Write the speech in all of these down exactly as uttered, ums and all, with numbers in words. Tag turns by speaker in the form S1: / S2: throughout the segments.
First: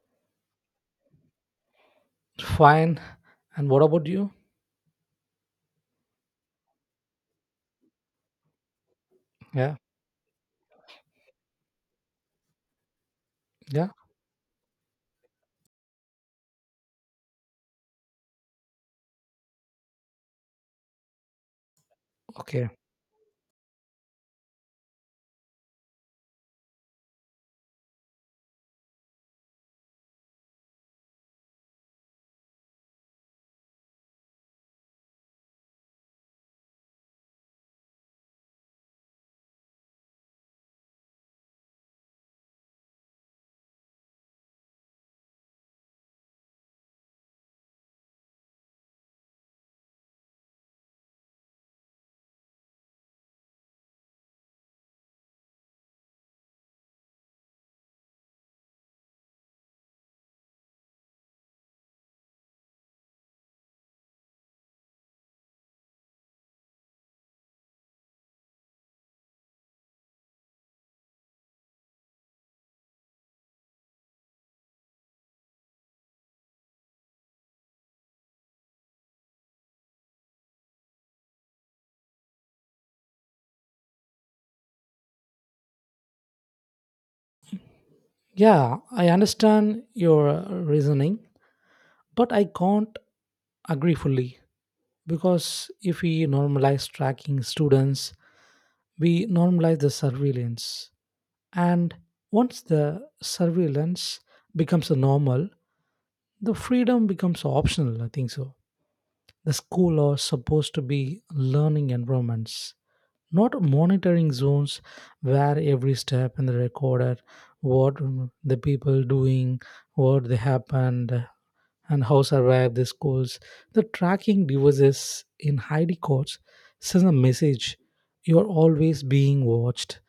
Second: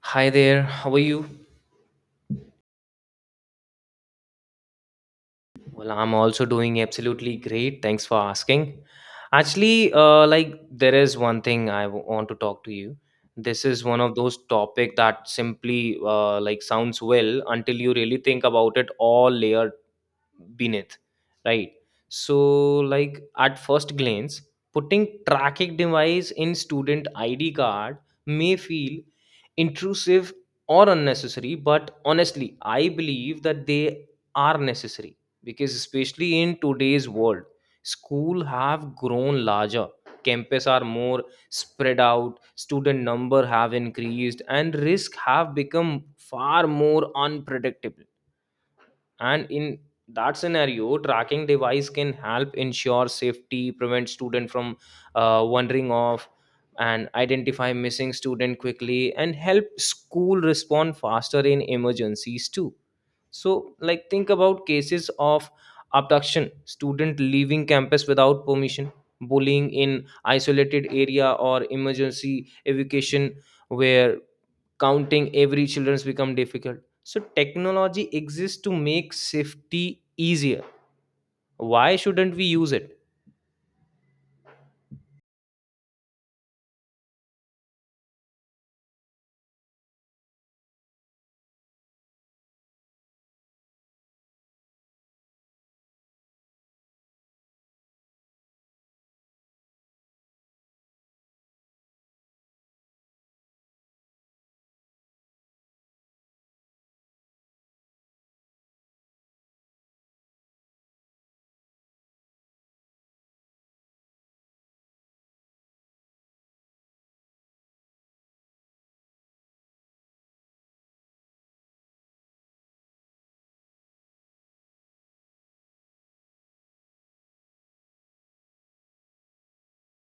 S1: Hi there, how are you?
S2: Fine. And what about you?
S1: Well, I'm also doing absolutely great. Thanks for asking.
S2: Yeah.
S1: Actually, uh, like there is one thing I w- want to talk to you. This is
S2: Yeah.
S1: one of those topic that simply uh, like sounds well until you really think about it all layered beneath, right,
S2: Okay.
S1: so like at first glance, putting tracking device in student id card may feel intrusive or unnecessary, but honestly I believe that they are necessary because especially in today's world school have grown larger, campus are more spread out, student number have increased and risk have become far more unpredictable, and in that scenario tracking device can help ensure safety, prevent student from uh, wandering off and identify missing student quickly and help school respond faster in emergencies too. So like think about cases of abduction, student leaving campus without permission, bullying in isolated area or emergency evacuation, where counting every children's become difficult. So technology exists to make safety easier, why shouldn't we use it?
S2: Yeah, I understand your uh, reasoning, but I can't agree fully because if we normalize tracking students, we normalize the surveillance. And once the surveillance becomes a normal, the freedom becomes optional, I think so. The school are supposed to be learning environments, not monitoring zones where every step in the recorder, what the people doing, what they happened, and how survive the schools. The tracking devices in I D codes sends a message: you are always being watched.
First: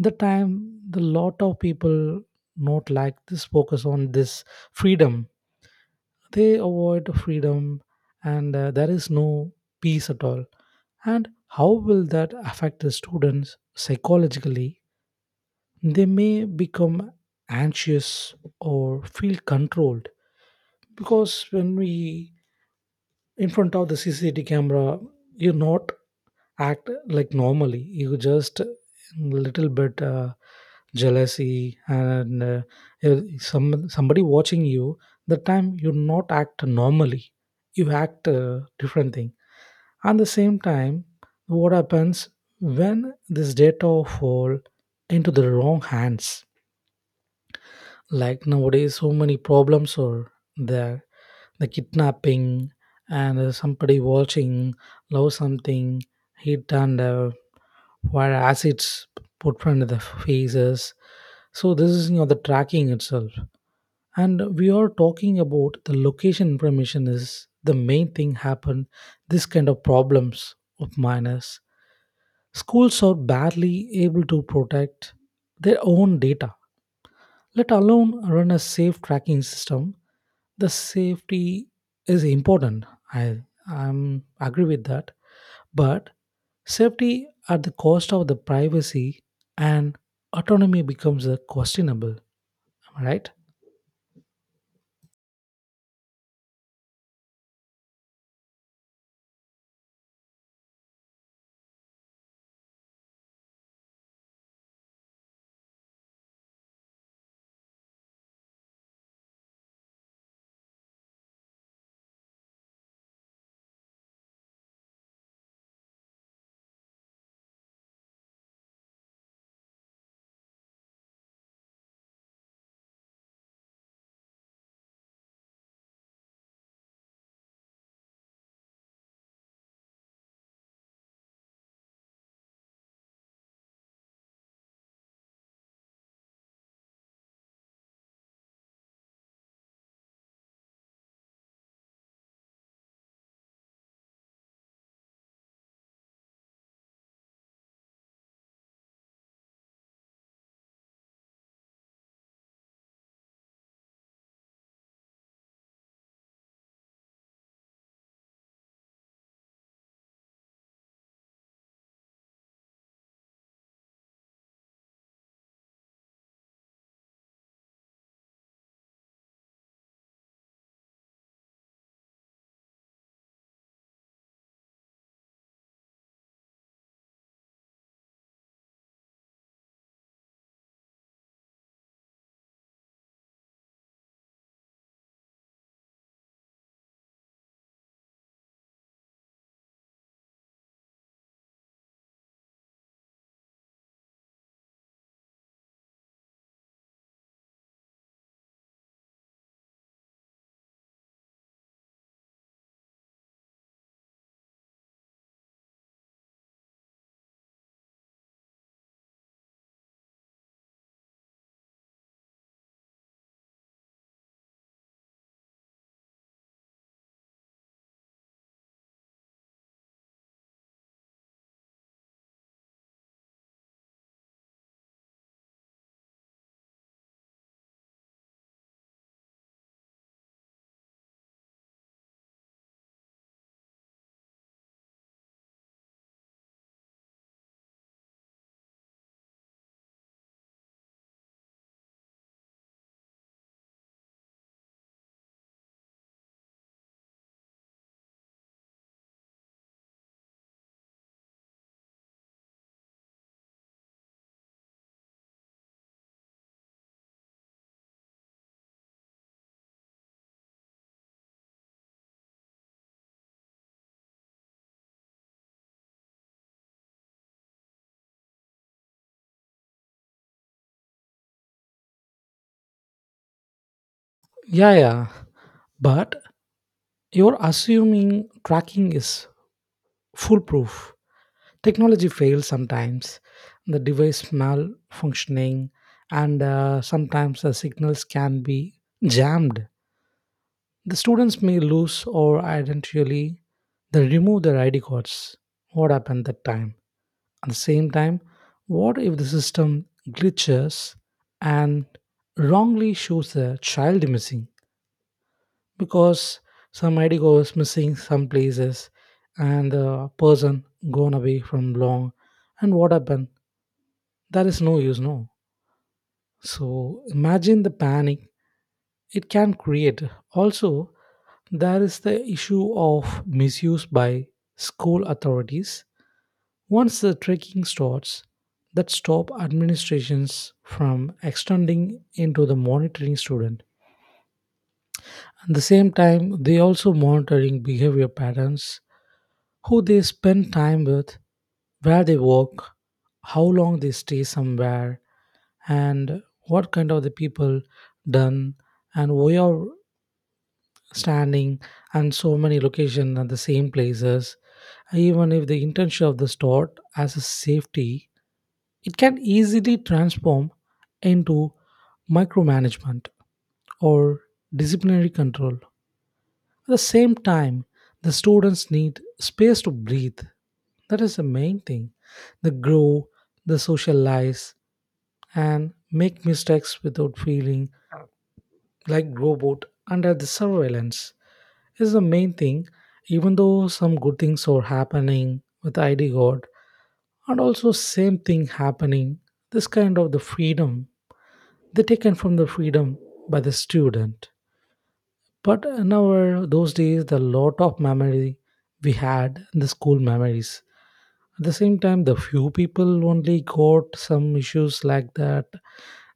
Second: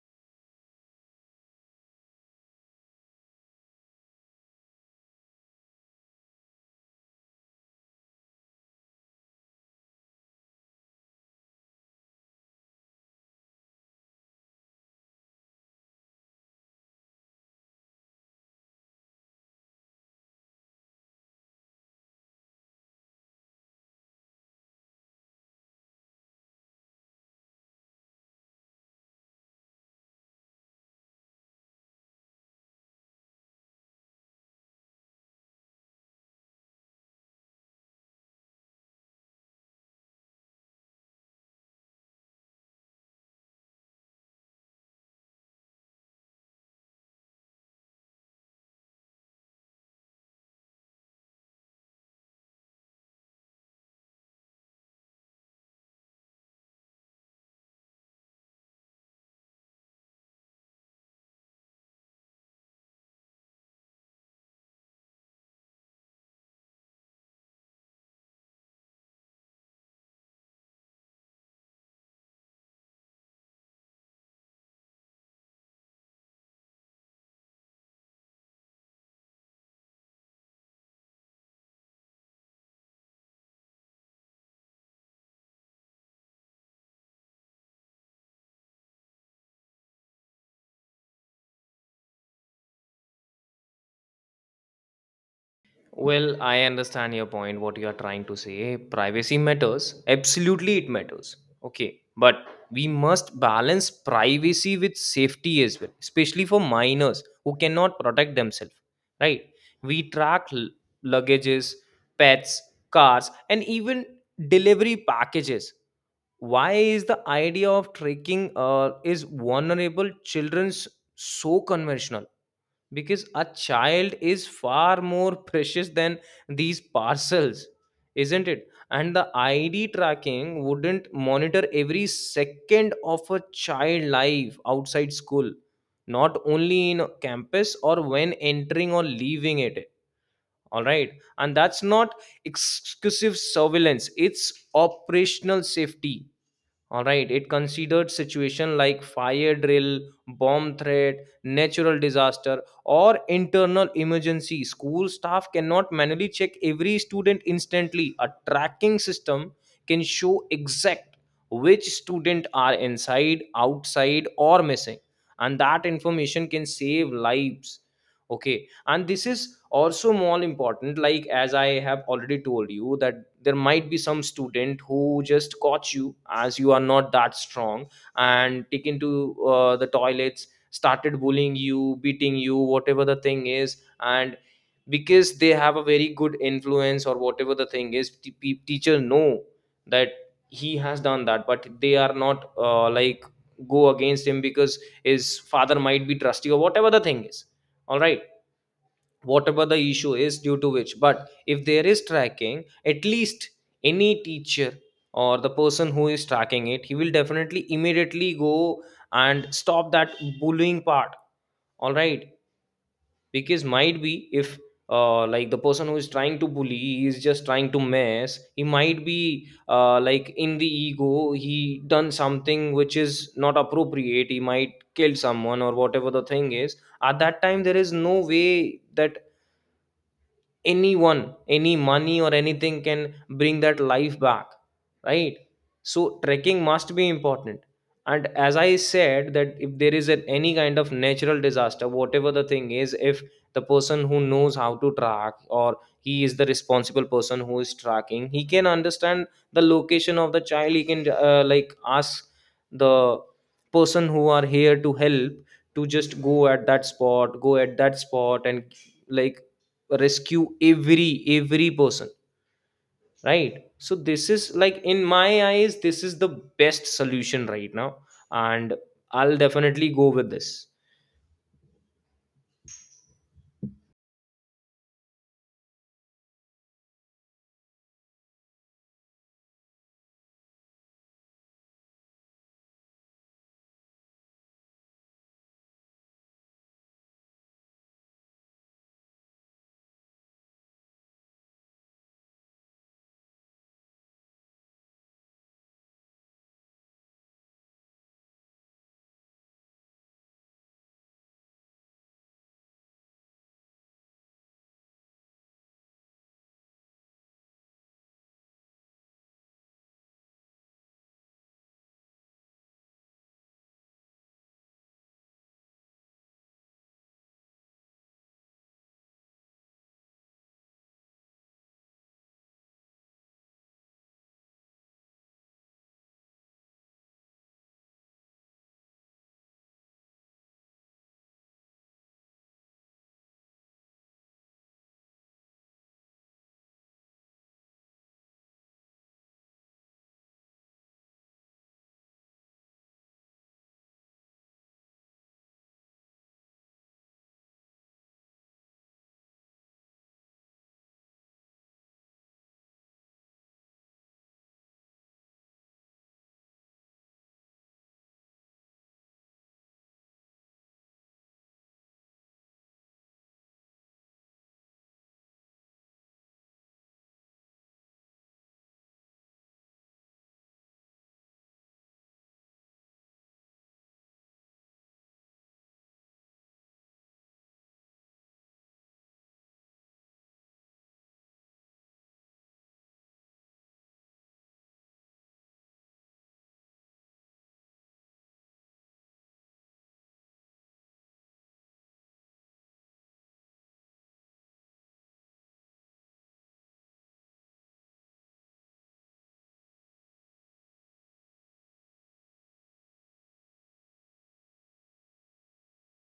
S2: The time the lot of people not like this focus on this freedom they avoid freedom, and uh, there is no peace at all. And how will that affect the students psychologically? They may become anxious or feel controlled because when we in front of the C C T V camera, you not act like normally. You just little bit uh, jealousy, and uh, you- some somebody watching you. The time you not act normally. You act uh, different thing. At the same time, what happens when this data fall into the wrong hands? Like nowadays so many problems are there, the kidnapping, and uh, somebody watching love something hit, and uh, where acids put front of the faces. So this is you know the tracking itself, and we are talking about the location information is the main thing happened this kind of problems of minors. Schools are barely able to protect their own data, let alone run a safe tracking system. The safety is important. I I'm agree with that. But safety at the cost of the privacy and autonomy becomes a questionable. Am I right?
S1: Well, I understand your point, what you are trying to say. Privacy matters. Absolutely, it matters. Okay. But we must balance privacy with safety as well, especially for minors who cannot protect themselves, right? We track l- luggages, pets, cars, and even delivery packages. Why is the idea of tracking uh, is vulnerable children's so conventional? Because a child is far more precious than these parcels, isn't it? And the id tracking wouldn't monitor every second of a child life outside school, not only in campus or when entering or leaving it, all right? And that's not exclusive surveillance, it's operational safety. All right, it considered situation like fire drill, bomb threat, natural disaster, or internal emergency. School staff cannot manually check every student instantly. A tracking system can show exact which student are inside, outside, or missing, and that information can save lives. Okay, and this is also more important, like as I have already told you that there might be some student who just caught you as you are not that strong and taken to uh, the toilets, started bullying you, beating you, whatever the thing is, and because they have a very good influence or whatever the thing is, t- pe- teacher know that he has done that, but they are not uh, like go against him because his father might be trusty or whatever the thing is, all right? Whatever the issue is due to which, but if there is tracking, at least any teacher or the person who is tracking it, he will definitely immediately go and stop that bullying part, all right? Because might be if uh, like the person who is trying to bully, he is just trying to mess, he might be uh, like in the ego he done something which is not appropriate, he might kill someone or whatever the thing is. At that time there is no way that anyone, any money or anything can bring that life back, right? So trekking must be important. And as I said that if there is an, any kind of natural disaster, whatever the thing is, if the person who knows how to track or he is the responsible person who is tracking, he can understand the location of the child, he can uh, like ask the person who are here to help to just go at that spot, go at that spot and like rescue every every person, right? So this is like, in my eyes this is the best solution right now, and I'll definitely go with this.
S2: Yeah, yeah. But you're assuming tracking is foolproof. Technology fails sometimes. The device malfunctioning, and uh, sometimes the signals can be jammed. The students may lose or identity. They remove their I D cards. What happened that time? At the same time, what if the system glitches and wrongly shows the child missing because some I D card is missing some places and the person gone away from long, and what happened? That is no use, no. So imagine the panic it can create. Also, there is the issue of misuse by school authorities. Once the trekking starts, that stop administrations from extending into the monitoring student. At the same time, they also monitoring behavior patterns, who they spend time with, where they work, how long they stay somewhere, and what kind of the people done, and where standing and so many locations at the same places. Even if the intention of the store as a safety, it can easily transform into micromanagement or disciplinary control. At the same time, the students need space to breathe. That is the main thing. They grow, they socialize, and make mistakes without feeling like robot under the surveillance is the main thing. Even though some good things are happening with I D God, and also same thing happening, this kind of the freedom they taken from the freedom by the student. But in our those days, the lot of memory we had in the school memories. At the same time, the few people only got some issues like that,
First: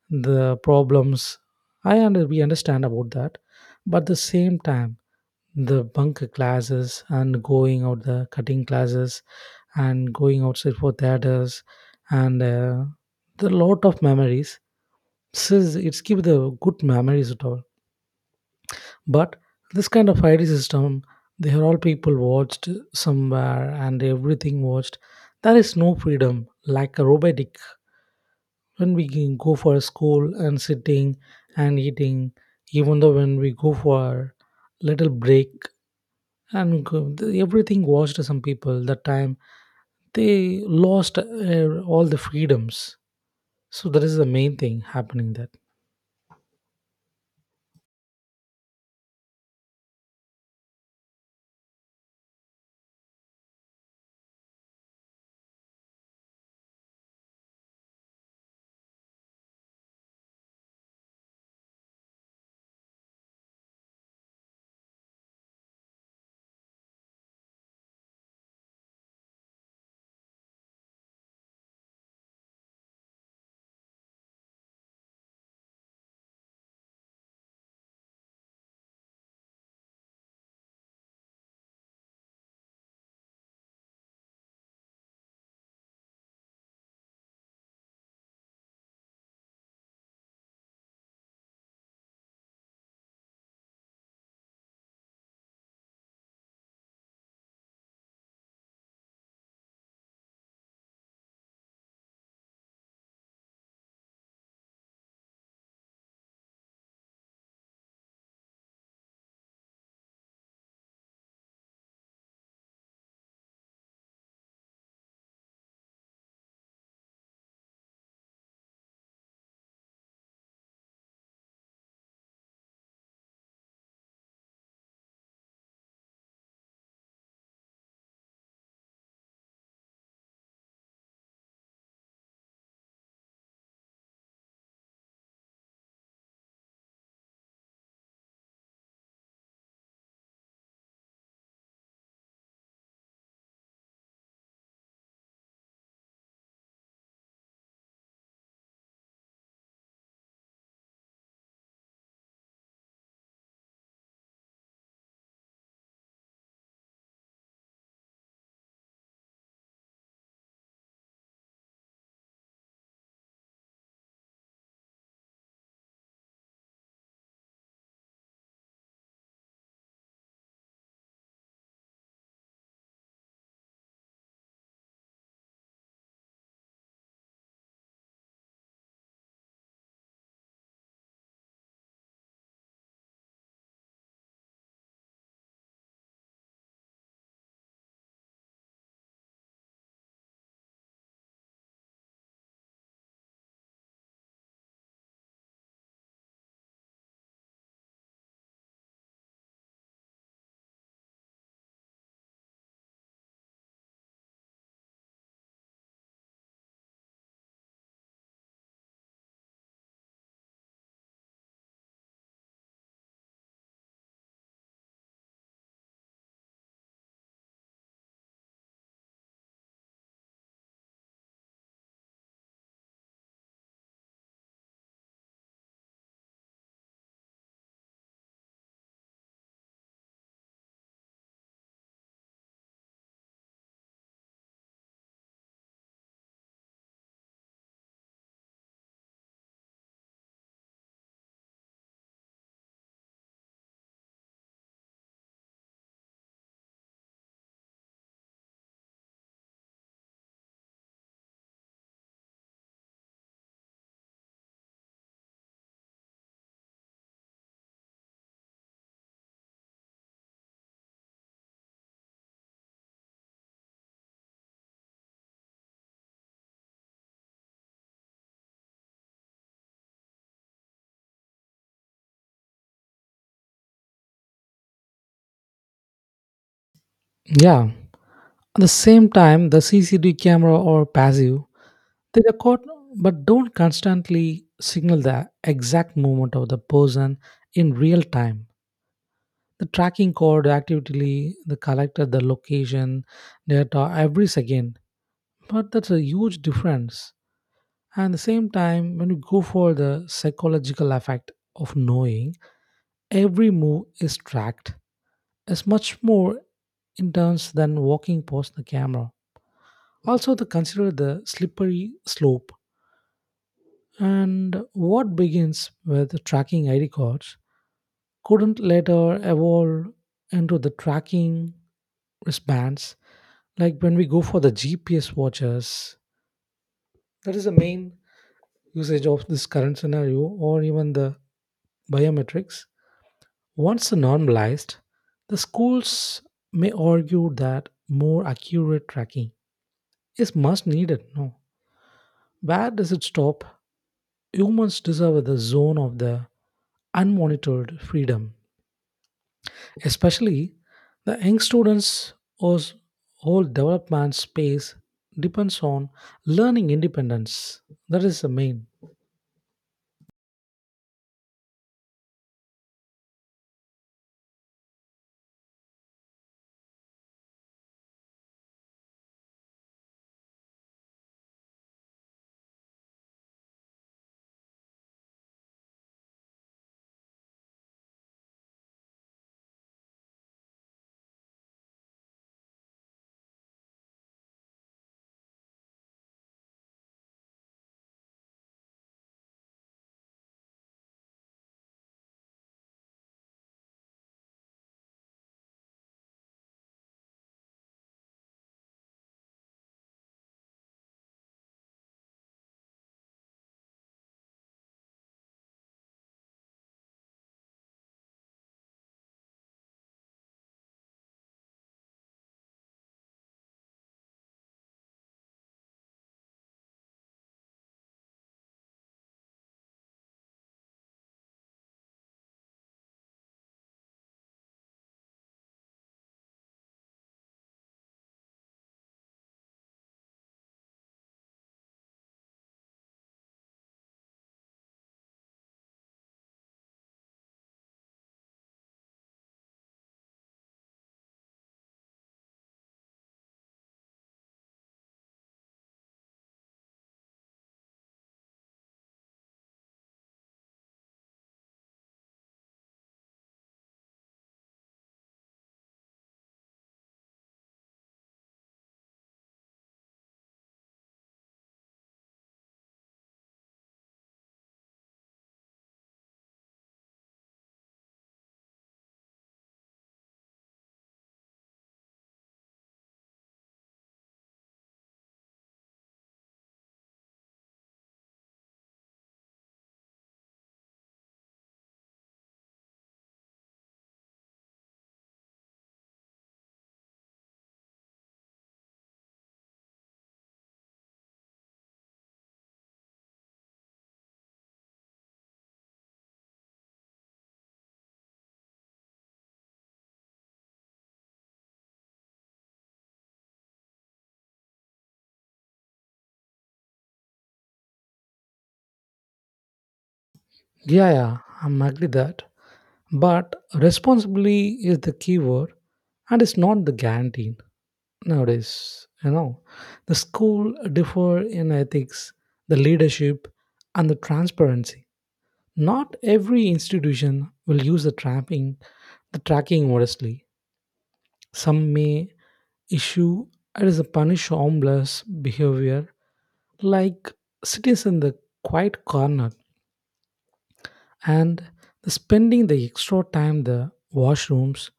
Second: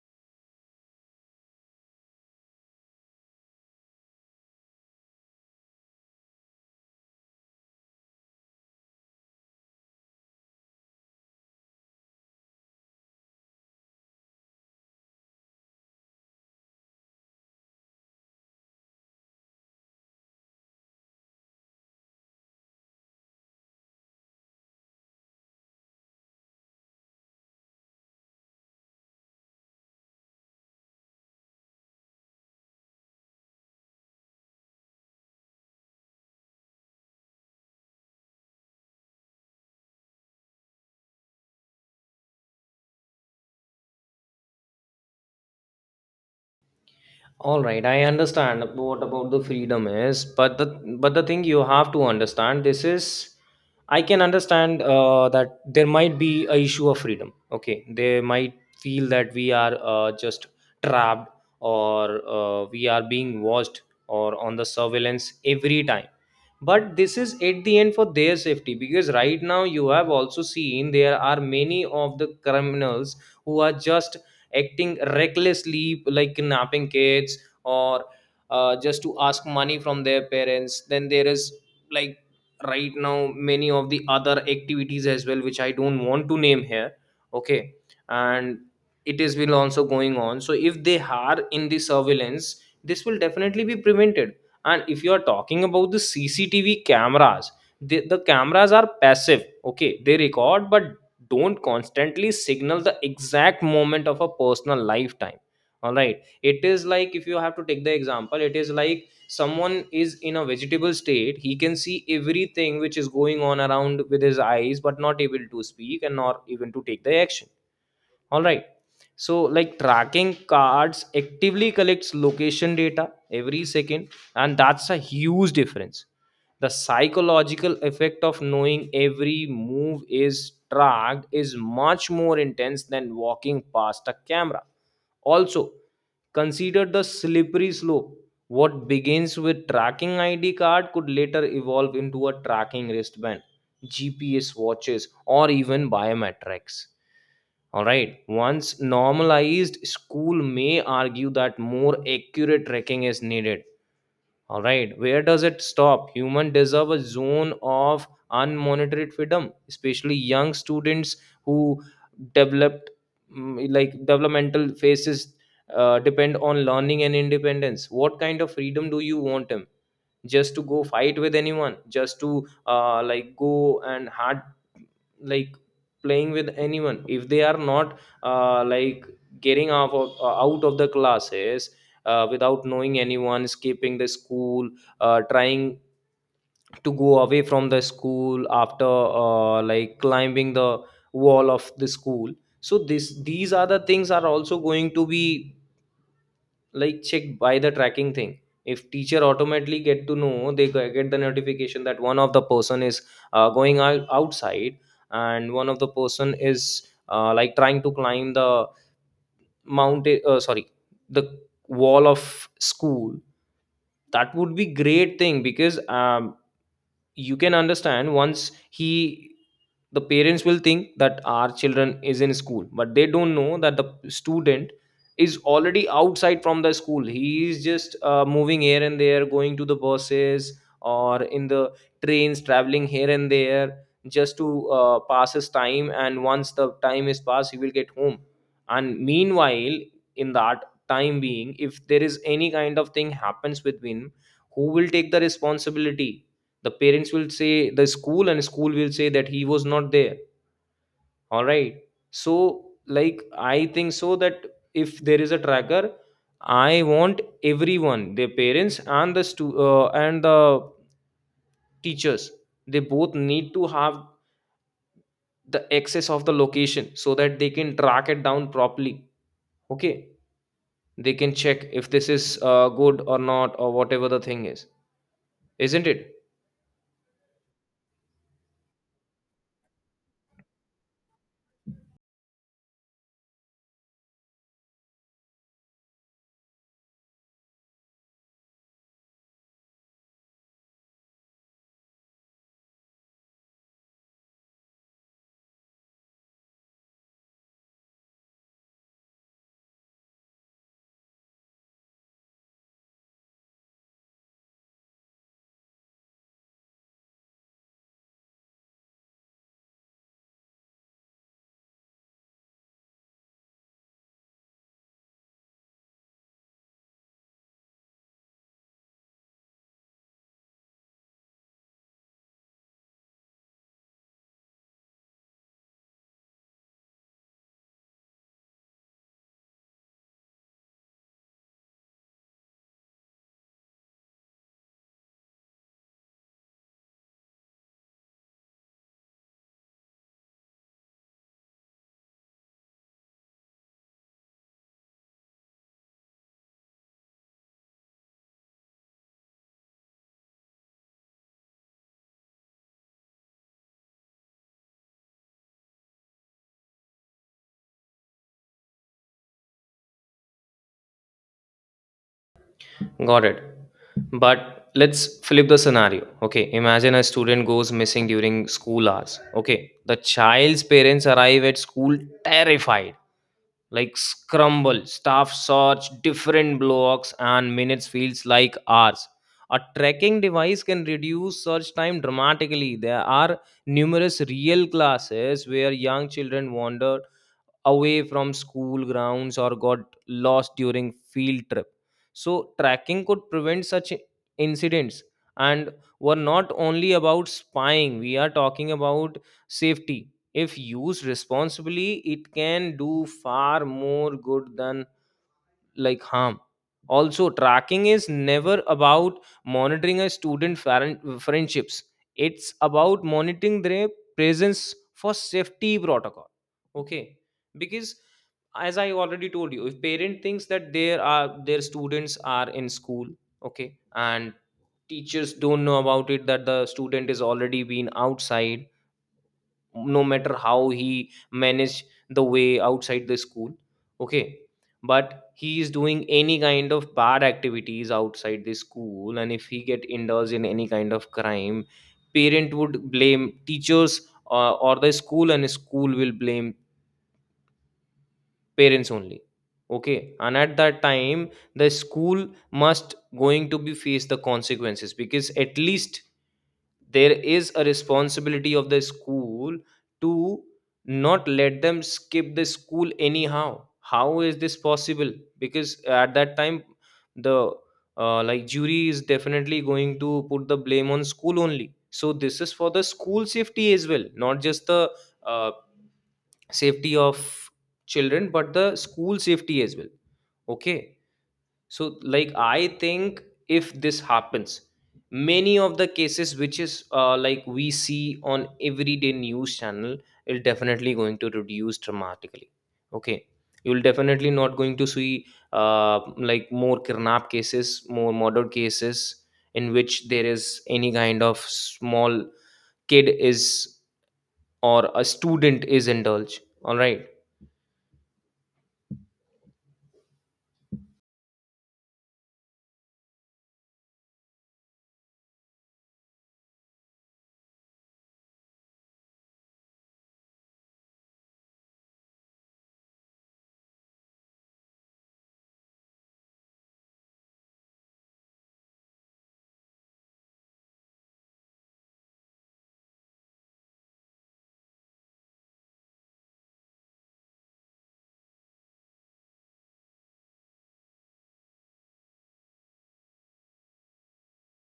S2: the problems. I under, we understand about that, but at the same time the bunk classes and going out the cutting classes and going outside for theaters, and uh, the lot of memories says it's keep the good memories at all. But this kind of I D system, they are all people watched somewhere and everything watched. There is no freedom like a robotic when we can go for school and sitting and eating, even though when we go for little break and go- the- everything washed. Some people that time they lost uh, all the freedoms, so that is the main thing happening that.
S1: All right, I understand what about the freedom is, but the but the thing you have to understand this is, I can understand uh, that there might be a issue of freedom. Okay, they might feel that we are uh, just trapped or uh, we are being watched or on the surveillance every time. But this is at the end for their safety, because right now you have also seen there are many of the criminals who are just acting recklessly like kidnapping kids, or uh, just to ask money from their parents. Then there is like right now many of the other activities as well which I don't want to name here, okay, and it is will also going on. So if they are in the surveillance, this will definitely be prevented. And if you are talking about the cctv cameras, the, the cameras are passive, okay, they record but don't constantly signal the exact moment of a personal lifetime, all right? It is like, if you have to take the example, it is like someone is in a vegetable state, he can see everything which is going on around with his eyes, but not able to speak and not even to take the action, all right? So like tracking cards actively collects location data every second, and that's a huge difference. The psychological effect of knowing every move is tracked is much more intense than walking past a camera. Also, consider the slippery slope. What begins with tracking I D card could later evolve into a tracking wristband, G P S watches, or even biometrics. All right, once normalized, school may argue that more accurate tracking is needed. All right, where does it stop? Human deserve a zone of unmonitored freedom, especially young students who developed mm, like developmental phases uh, depend on learning and independence. What kind of freedom do you want them? Just to go fight with anyone, just to uh, like go and hard, like playing with anyone, if they are not uh, like getting off of, uh, out of the classes, uh, without knowing anyone, escaping the school, uh, trying to go away from the school after uh, like climbing the wall of the school. So this these are the things are also going to be like checked by the tracking thing. If teacher automatically get to know, they g- get the notification that one of the person is uh, going out outside, and one of the person is uh, like trying to climb the mountain, uh, sorry, the wall of school, that would be great thing. Because um, you can understand, once he, the parents will think that our children is in school, but they don't know that the student is already outside from the school, he is just uh, moving here and there, going to the buses or in the trains, traveling here and there, just to uh, pass his time, and once the time is passed he will get home. And meanwhile, in that time being, if there is any kind of thing happens with him, who will take the responsibility? The parents will say the school, and school will say that he was not there, all right? So like I think so that, if there is a tracker, I want everyone, their parents and the stu- uh, and the teachers, they both need to have the access of the location, so that they can track it down properly, okay? They can check if this is uh, good or not, or whatever the thing is, isn't it?
S2: Yeah, at the same time the C C T V camera or passive, they record but don't constantly signal the exact movement of the person in real time. The tracking code actively the collected the location data every second, but that's a huge difference. And the same time, when you go for the psychological effect of knowing every move is tracked, is much more intense than walking past the camera. Also, to consider the slippery slope, and what begins with tracking I D cards couldn't later evolve into the tracking wristbands, like when we go for the G P S watches. That is the main usage of this current scenario, or even the biometrics. Once normalized, the schools may argue that more accurate tracking is much needed. No, where does it stop? Humans deserve the zone of the unmonitored freedom, especially the young students whose whole development space depends on learning independence. That is the main.
S1: Got it. But let's flip the scenario. Okay, imagine a student goes missing during school hours. Okay, the child's parents arrive at school terrified, like scramble, staff search, different blocks, and minutes feels like hours. A tracking device can reduce search time dramatically. There are numerous real classes where young children wander away from school grounds or got lost during field trip, so tracking could prevent such incidents. And we're not only about spying, we are talking about safety. If used responsibly, it can do far more good than like harm. Also, tracking is never about monitoring a student faren- friendships, it's about monitoring their presence for safety protocol, okay? Because as I already told you, if parent thinks that there are their students are in school, okay, and teachers don't know about it, that the student is already been outside, no matter how he manage the way outside the school, okay, but he is doing any kind of bad activities outside the school, and if he get indulged in any kind of crime, parent would blame teachers uh, or the school, and school will blame parents only, okay? And at that time the school must going to be face the consequences, because at least there is a responsibility of the school to not let them skip the school anyhow, how is this possible? Because at that time the uh, like jury is definitely going to put the blame on school only, so this is for the school safety as well, not just the uh, safety of children but the school safety as well, okay? So like I think, if this happens, many of the cases which is uh, like we see on everyday news channel is definitely going to reduce dramatically, okay? You'll definitely not going to see uh, like more kidnap cases, more murder cases, in which there is any kind of small kid is or a student is indulged, all right.
S2: Yeah, yeah, I'm agree that. But responsibility is the key word and it's not the guarantee. Nowadays you know the school differ in ethics, the leadership and the transparency. Not every institution will use the trapping the tracking modestly. Some may issue it is a punish harmless behavior, like sitting in the quiet corner and the spending the extra time the washrooms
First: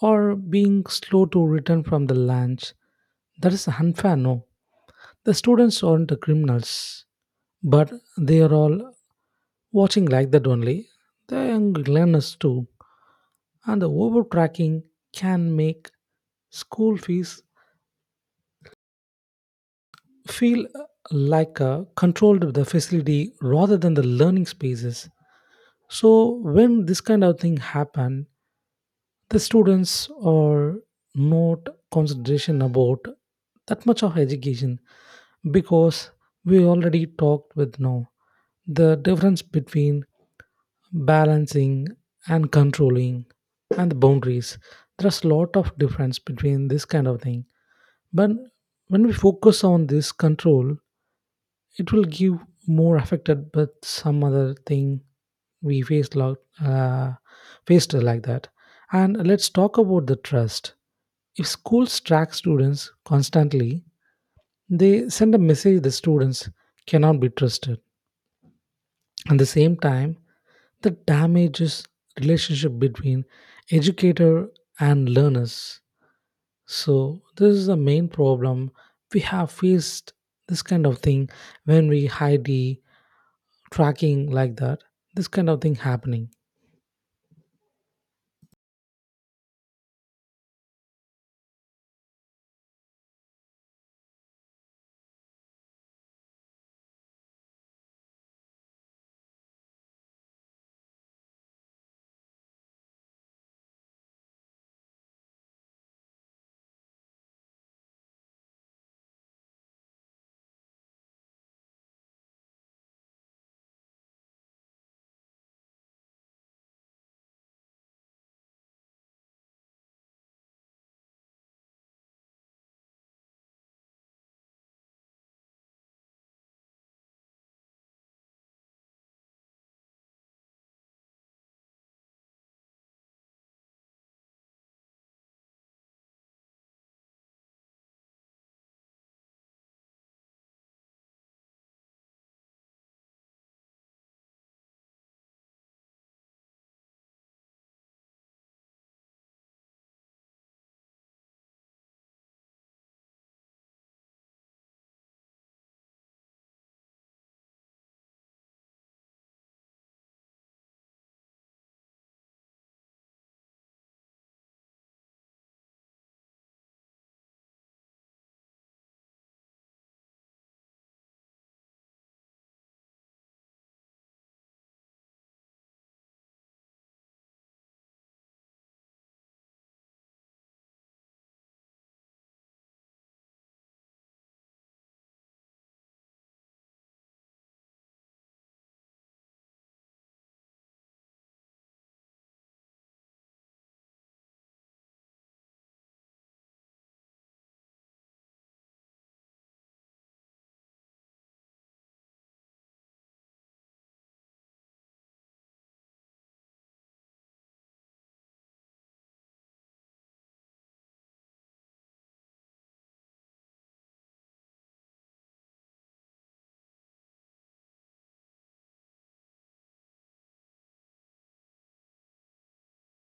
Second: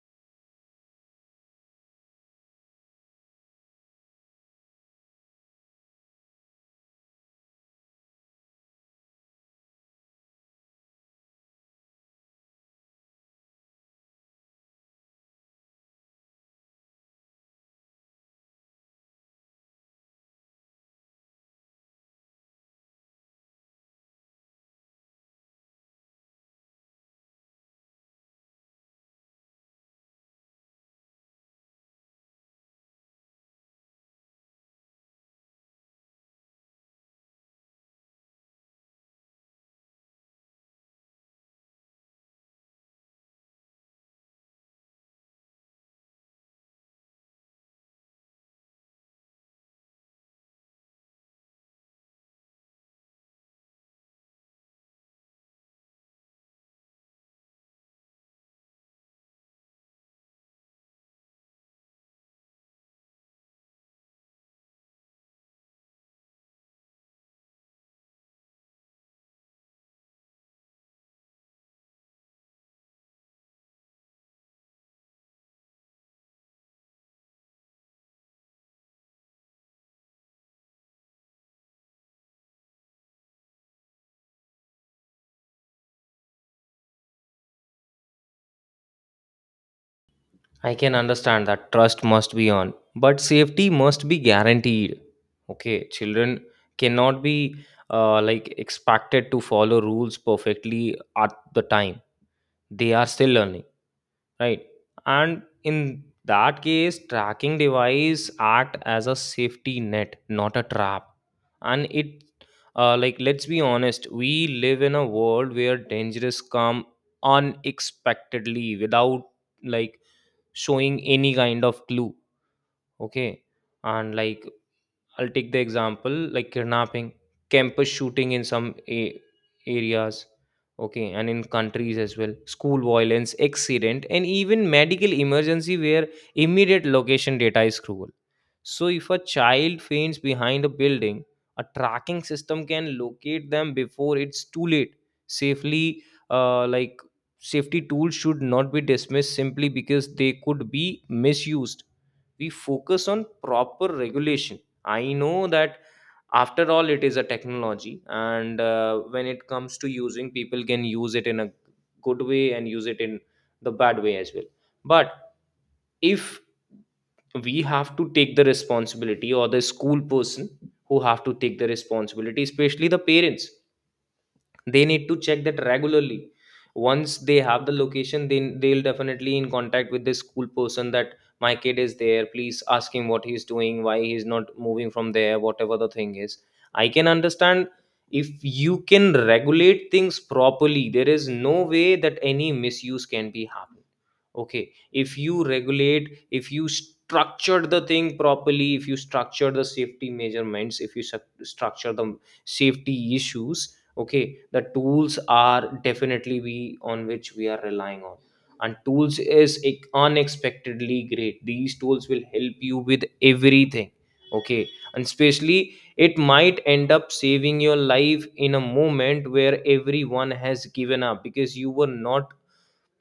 S2: or being slow to return from the lunch. That is unfair, no. The students aren't the criminals, but they are all watching like that only. The young learners too, and the overtracking can make school fees feel like a controlled the facility rather than the learning spaces. So when this kind of thing happen, the students are not consideration about that much of education because we already talked with now the difference between balancing and controlling and the boundaries. There's a lot of difference between this kind of thing, but when we focus on this control it will give more affected but some other thing we faced lot, uh, faced like that. And let's talk about the trust. If schools track students constantly, they send a message the students cannot be trusted. At the same time, the damages relationship between educator and learners, so this is the main problem we have faced this kind of thing. When we hide the tracking like that, this kind of thing happening.
S1: I can understand that trust must be on, but safety must be guaranteed. Okay, children cannot be uh, like expected to follow rules perfectly at the time. They are still learning, right? And in that case, tracking device act as a safety net, not a trap. And it, uh, like, let's be honest, we live in a world where dangers come unexpectedly without like showing any kind of clue. Okay. And like I'll take the example like kidnapping, campus shooting in some a- areas, okay, and in countries as well, school violence, accident, and even medical emergency where immediate location data is cruel. So, if a child faints behind a building, a tracking system can locate them before it's too late. Safely, uh, like safety tools should not be dismissed simply because they could be misused. We focus on proper regulation. I know that after all, it is a technology, and uh, when it comes to using, people can use it in a good way and use it in the bad way as well. But if we have to take the responsibility, or the school person who have to take the responsibility, especially the parents, they need to check that regularly. Once they have the location, then they'll definitely in contact with the school person that my kid is there, please ask him what he's doing, why he's not moving from there, whatever the thing is. I can understand, if you can regulate things properly, there is no way that any misuse can be happened. Okay, if you regulate, if you structured the thing properly, if you structure the safety measurements, if you suc- structure the safety issues, okay, the tools are definitely we on which we are relying on. And tools is ec- unexpectedly great, these tools will help you with everything. Okay. And especially, it might end up saving your life in a moment where everyone has given up because you were not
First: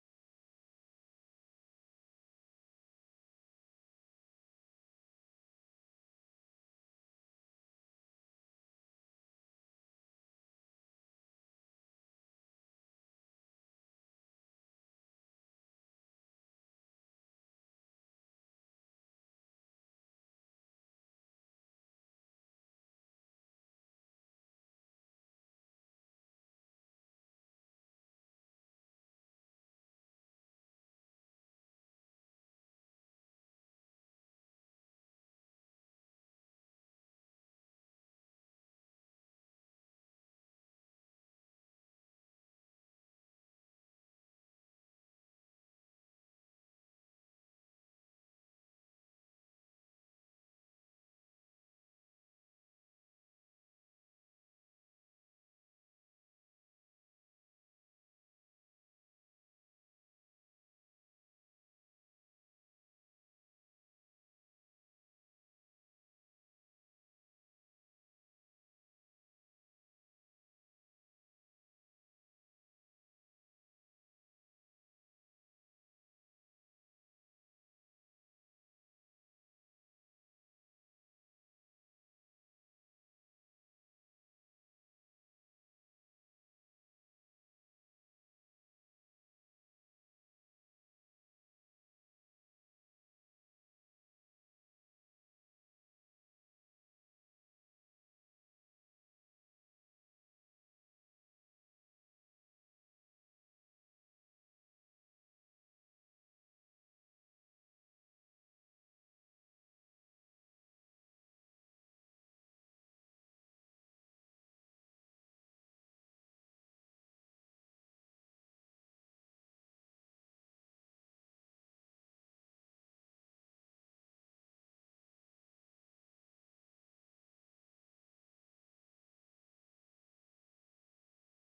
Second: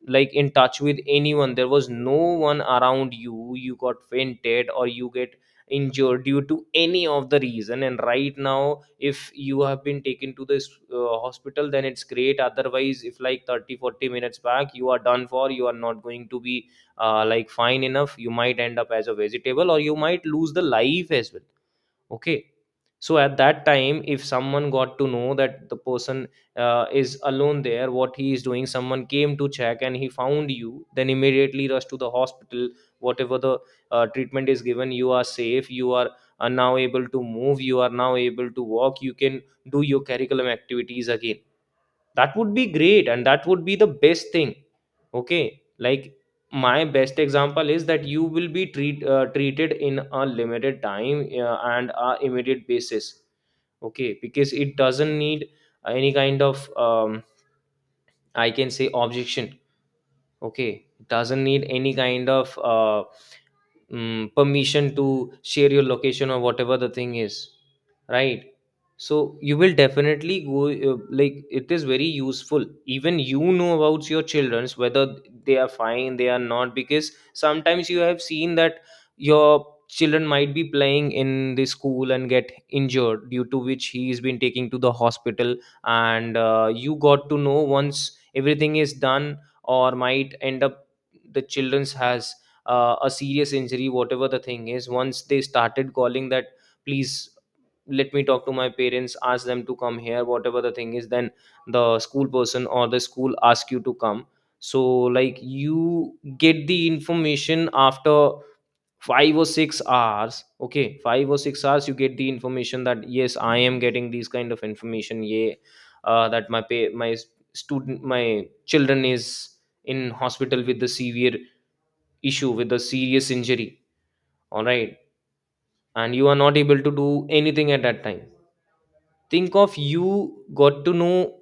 S1: like in touch with anyone, there was no one around you, you got fainted or you get injured due to any of the reason. And right now, if you have been taken to this uh, hospital, then it's great. Otherwise, if like thirty forty minutes back, you are done for, you are not going to be uh, like fine enough, you might end up as a vegetable or you might lose the life as well. Okay. So at that time, if someone got to know that the person uh, is alone there, what he is doing, someone came to check and he found you, then immediately rush to the hospital, whatever the uh, treatment is given, you are safe, you are uh, now able to move, you are now able to walk, you can do your curriculum activities again, that would be great, and that would be the best thing. Okay. Like, my best example is that you will be treat, uh, treated in a limited time, uh, and a immediate basis. Okay, because it doesn't need any kind of um, I can say objection. Okay, it doesn't need any kind of uh, mm, permission to share your location or whatever the thing is, right? So you will definitely go, uh, like it is very useful, even you know about your children's whether they are fine they are not. Because sometimes you have seen that your children might be playing in the school and get injured, due to which he has been taken to the hospital, and uh, you got to know once everything is done. Or might end up, the children's has uh, a serious injury, whatever the thing is. Once they started calling that, please let me talk to my parents, ask them to come here, whatever the thing is, then the school person or the school ask you to come. So, like, you get the information after five or six hours. Okay, five or six hours, you get the information that yes, I am getting these kind of information. Yeah, uh, that my pay, my student, my children is in hospital with the severe issue, with a serious injury, all right? And you are not able to do anything at that time. Think of you got to know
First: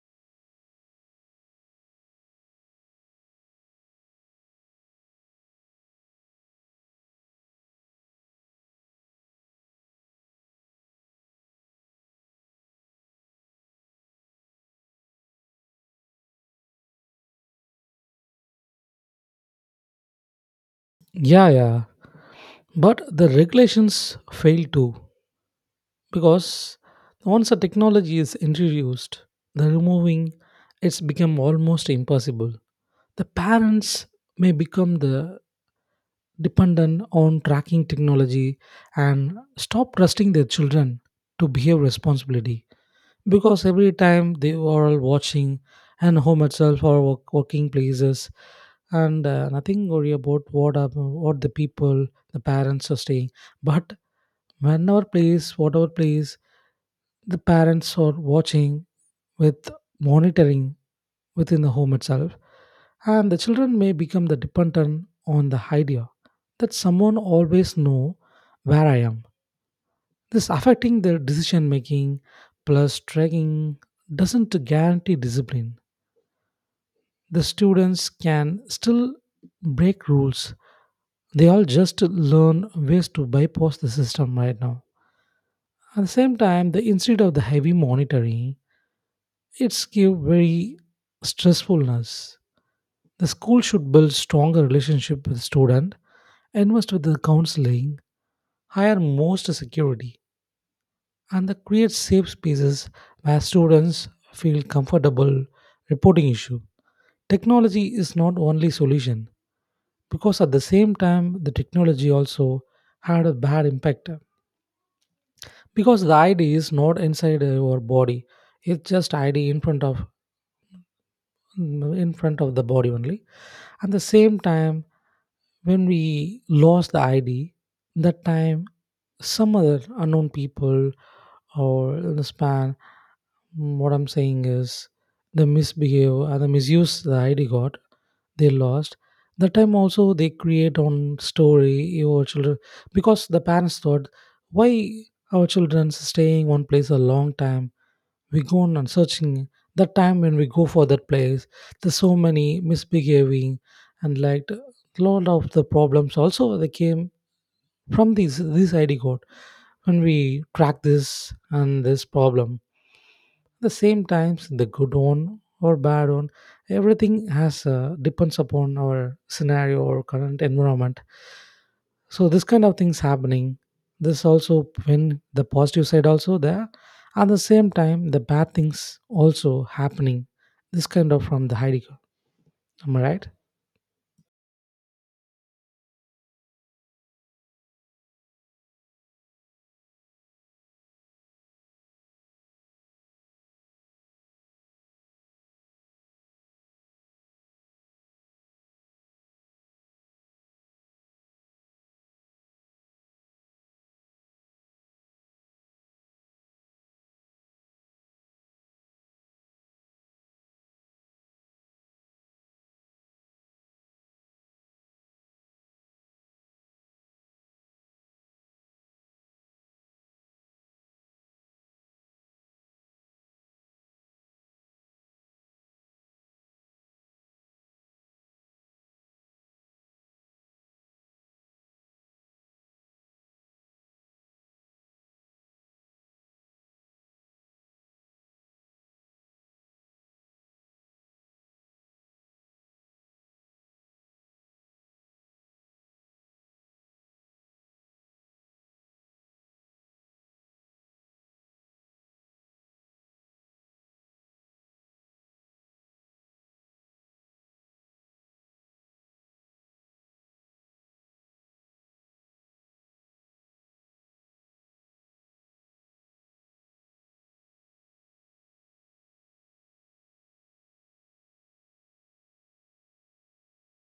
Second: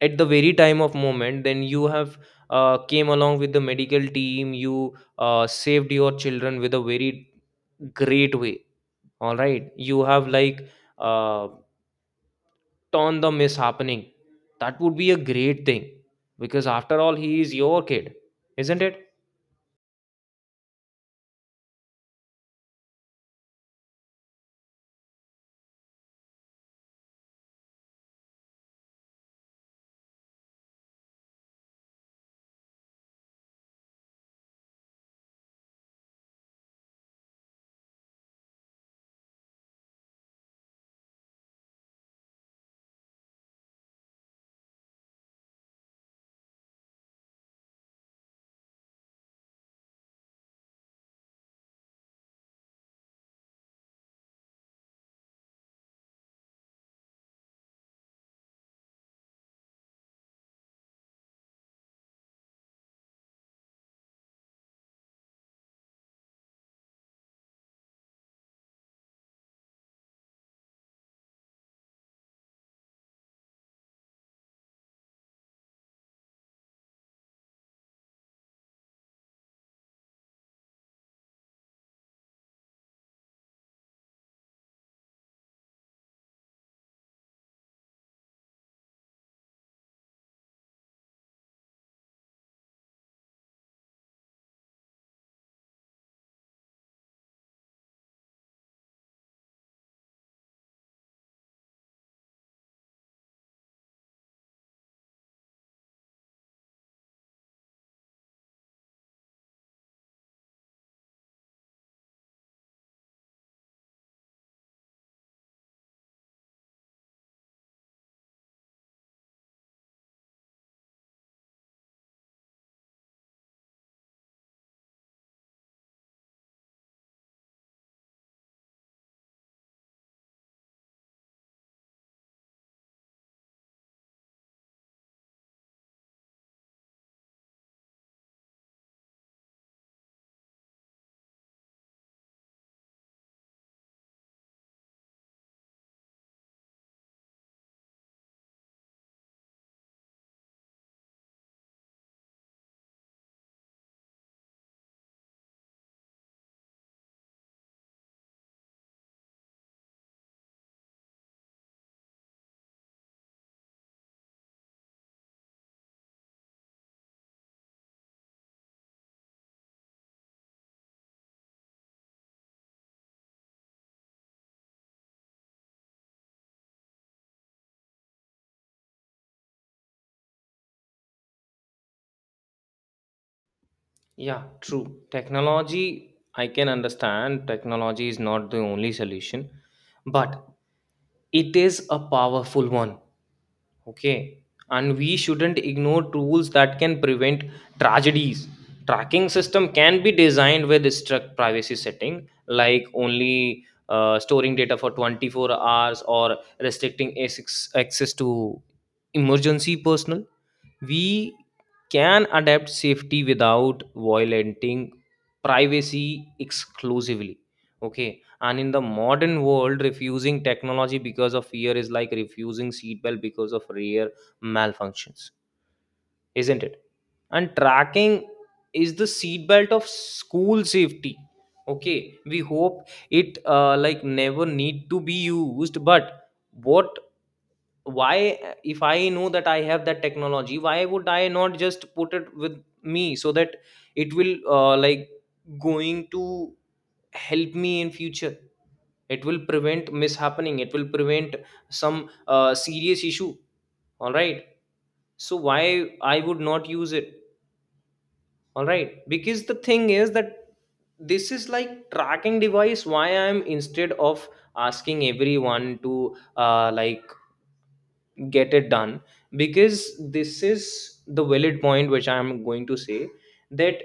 S1: at the very time of moment, then you have uh, came along with the medical team, you uh, saved your children with a very great way, all right? You have like uh, torn the miss happening, that would be a great thing, because after all he is your kid, isn't it?
S2: Yeah, yeah. But the regulations fail too because once a technology is introduced, the removing it's become almost impossible. The parents may become the dependent on tracking technology and stop trusting their children to behave responsibly. Because every time they were all watching and home itself or work, working places, and uh, nothing worry about what are, what the people the parents are staying. But whenever place whatever place the parents are watching with monitoring within the home itself, and the children may become the dependent on the idea that someone always know where I am. This affecting their decision making. Plus tracking doesn't guarantee discipline. The students can still break rules. They all just learn ways to bypass the system right now. At the same time, the instead of the heavy monitoring, it's give very stressfulness. The school should build stronger relationship with student, invest with the counseling, hire most security, and that creates safe spaces where students feel comfortable reporting issue. Technology is not only solution because at the same time the technology also had a bad impact because the I D is not inside your body, it's just I D in front of in front of the body only. At the same time when we lost the I D that time some other unknown people or the span. Mm, what I'm saying is the misbehave and the misuse the id got, they lost, that time also they create on story your children because the parents thought why our children staying one place a long time, we go on and searching. That time when we go for that place there's so many misbehaving, and like lot of the problems also they came from this this I D code. When we track this and this problem the same times, the good one or bad one, everything has uh, depends upon our scenario or current environment. So this kind of things happening, this also when the positive side also there, at the same time the bad things also happening, this kind of from the I D code. Am I right?
S1: Yeah, true. Technology, I can understand technology is not the only solution, but it is a powerful one. Okay. And we shouldn't ignore tools that can prevent tragedies. Tracking system can be designed with strict privacy setting, like only uh, storing data for twenty-four hours, or restricting access access to emergency personnel. We can adapt safety without violating privacy exclusively. Okay. And in the modern world, refusing technology because of fear is like refusing seatbelt because of rare malfunctions, isn't it? And tracking is the seatbelt of school safety. Okay. We hope it uh, like never need to be used, but what, why, uh, if I know that I have that technology, why would I not just put it with me, so that it will uh, like going to help me in future, it will prevent mishappening, it will prevent some uh, serious issue, all right? So why I would not use it? All right, because the thing is that, this is like tracking device, why I'm instead of asking everyone to uh, like get it done, because this is the valid point which I am going to say, that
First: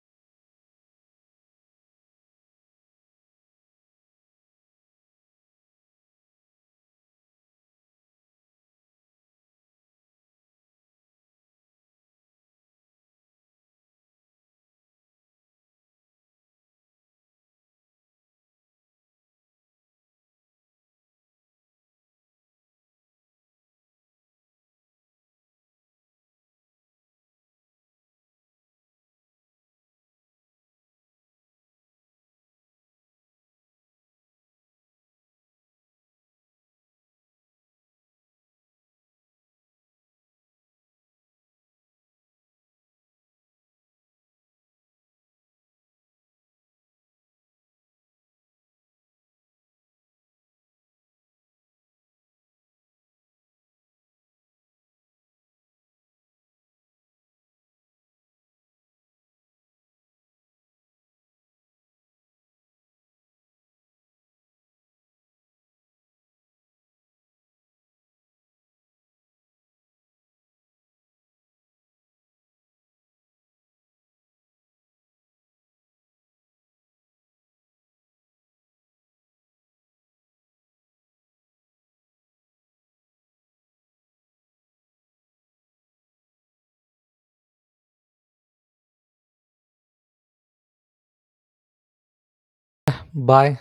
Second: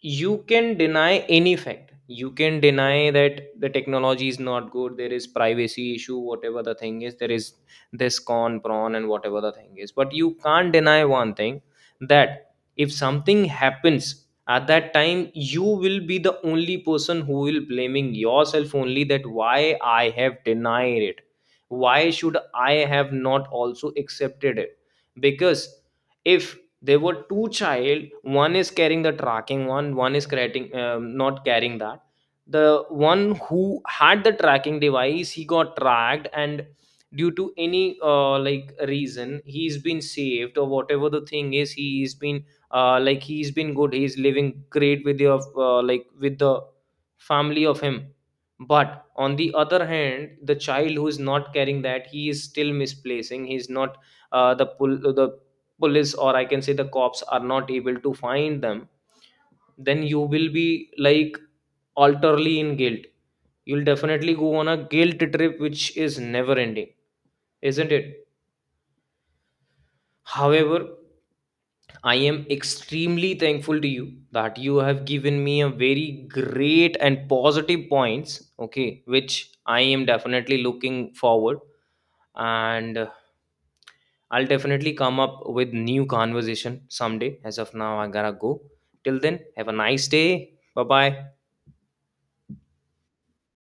S1: you can deny any fact, you can deny that the technology is not good, there is privacy issue, whatever the thing is, there is this con prawn and whatever the thing is, but you can't deny one thing, that if something happens at that time, you will be the only person who will blaming yourself only, that why I have denied it, why should I have not also accepted it. Because if there were two child, one is carrying the tracking one, one is carrying um, not carrying that, the one who had the tracking device, he got tracked and due to any uh, like reason he's been saved or whatever the thing is, he's been uh, like he's been good, he's living great with your uh, like with the family of him. But on the other hand, the child who is not carrying that, he is still misplacing, he's not uh, the pull the police or I can say the cops are not able to find them, then you will be like alterly in guilt, you'll definitely go on a guilt trip which is never ending, isn't it? However, I am extremely thankful to you that you have given me a very great and positive points. Okay, which I am definitely looking forward. And I'll definitely come up with new conversation someday. As of now, I gotta go. Till then, have a nice day. Bye bye.
S2: Bye.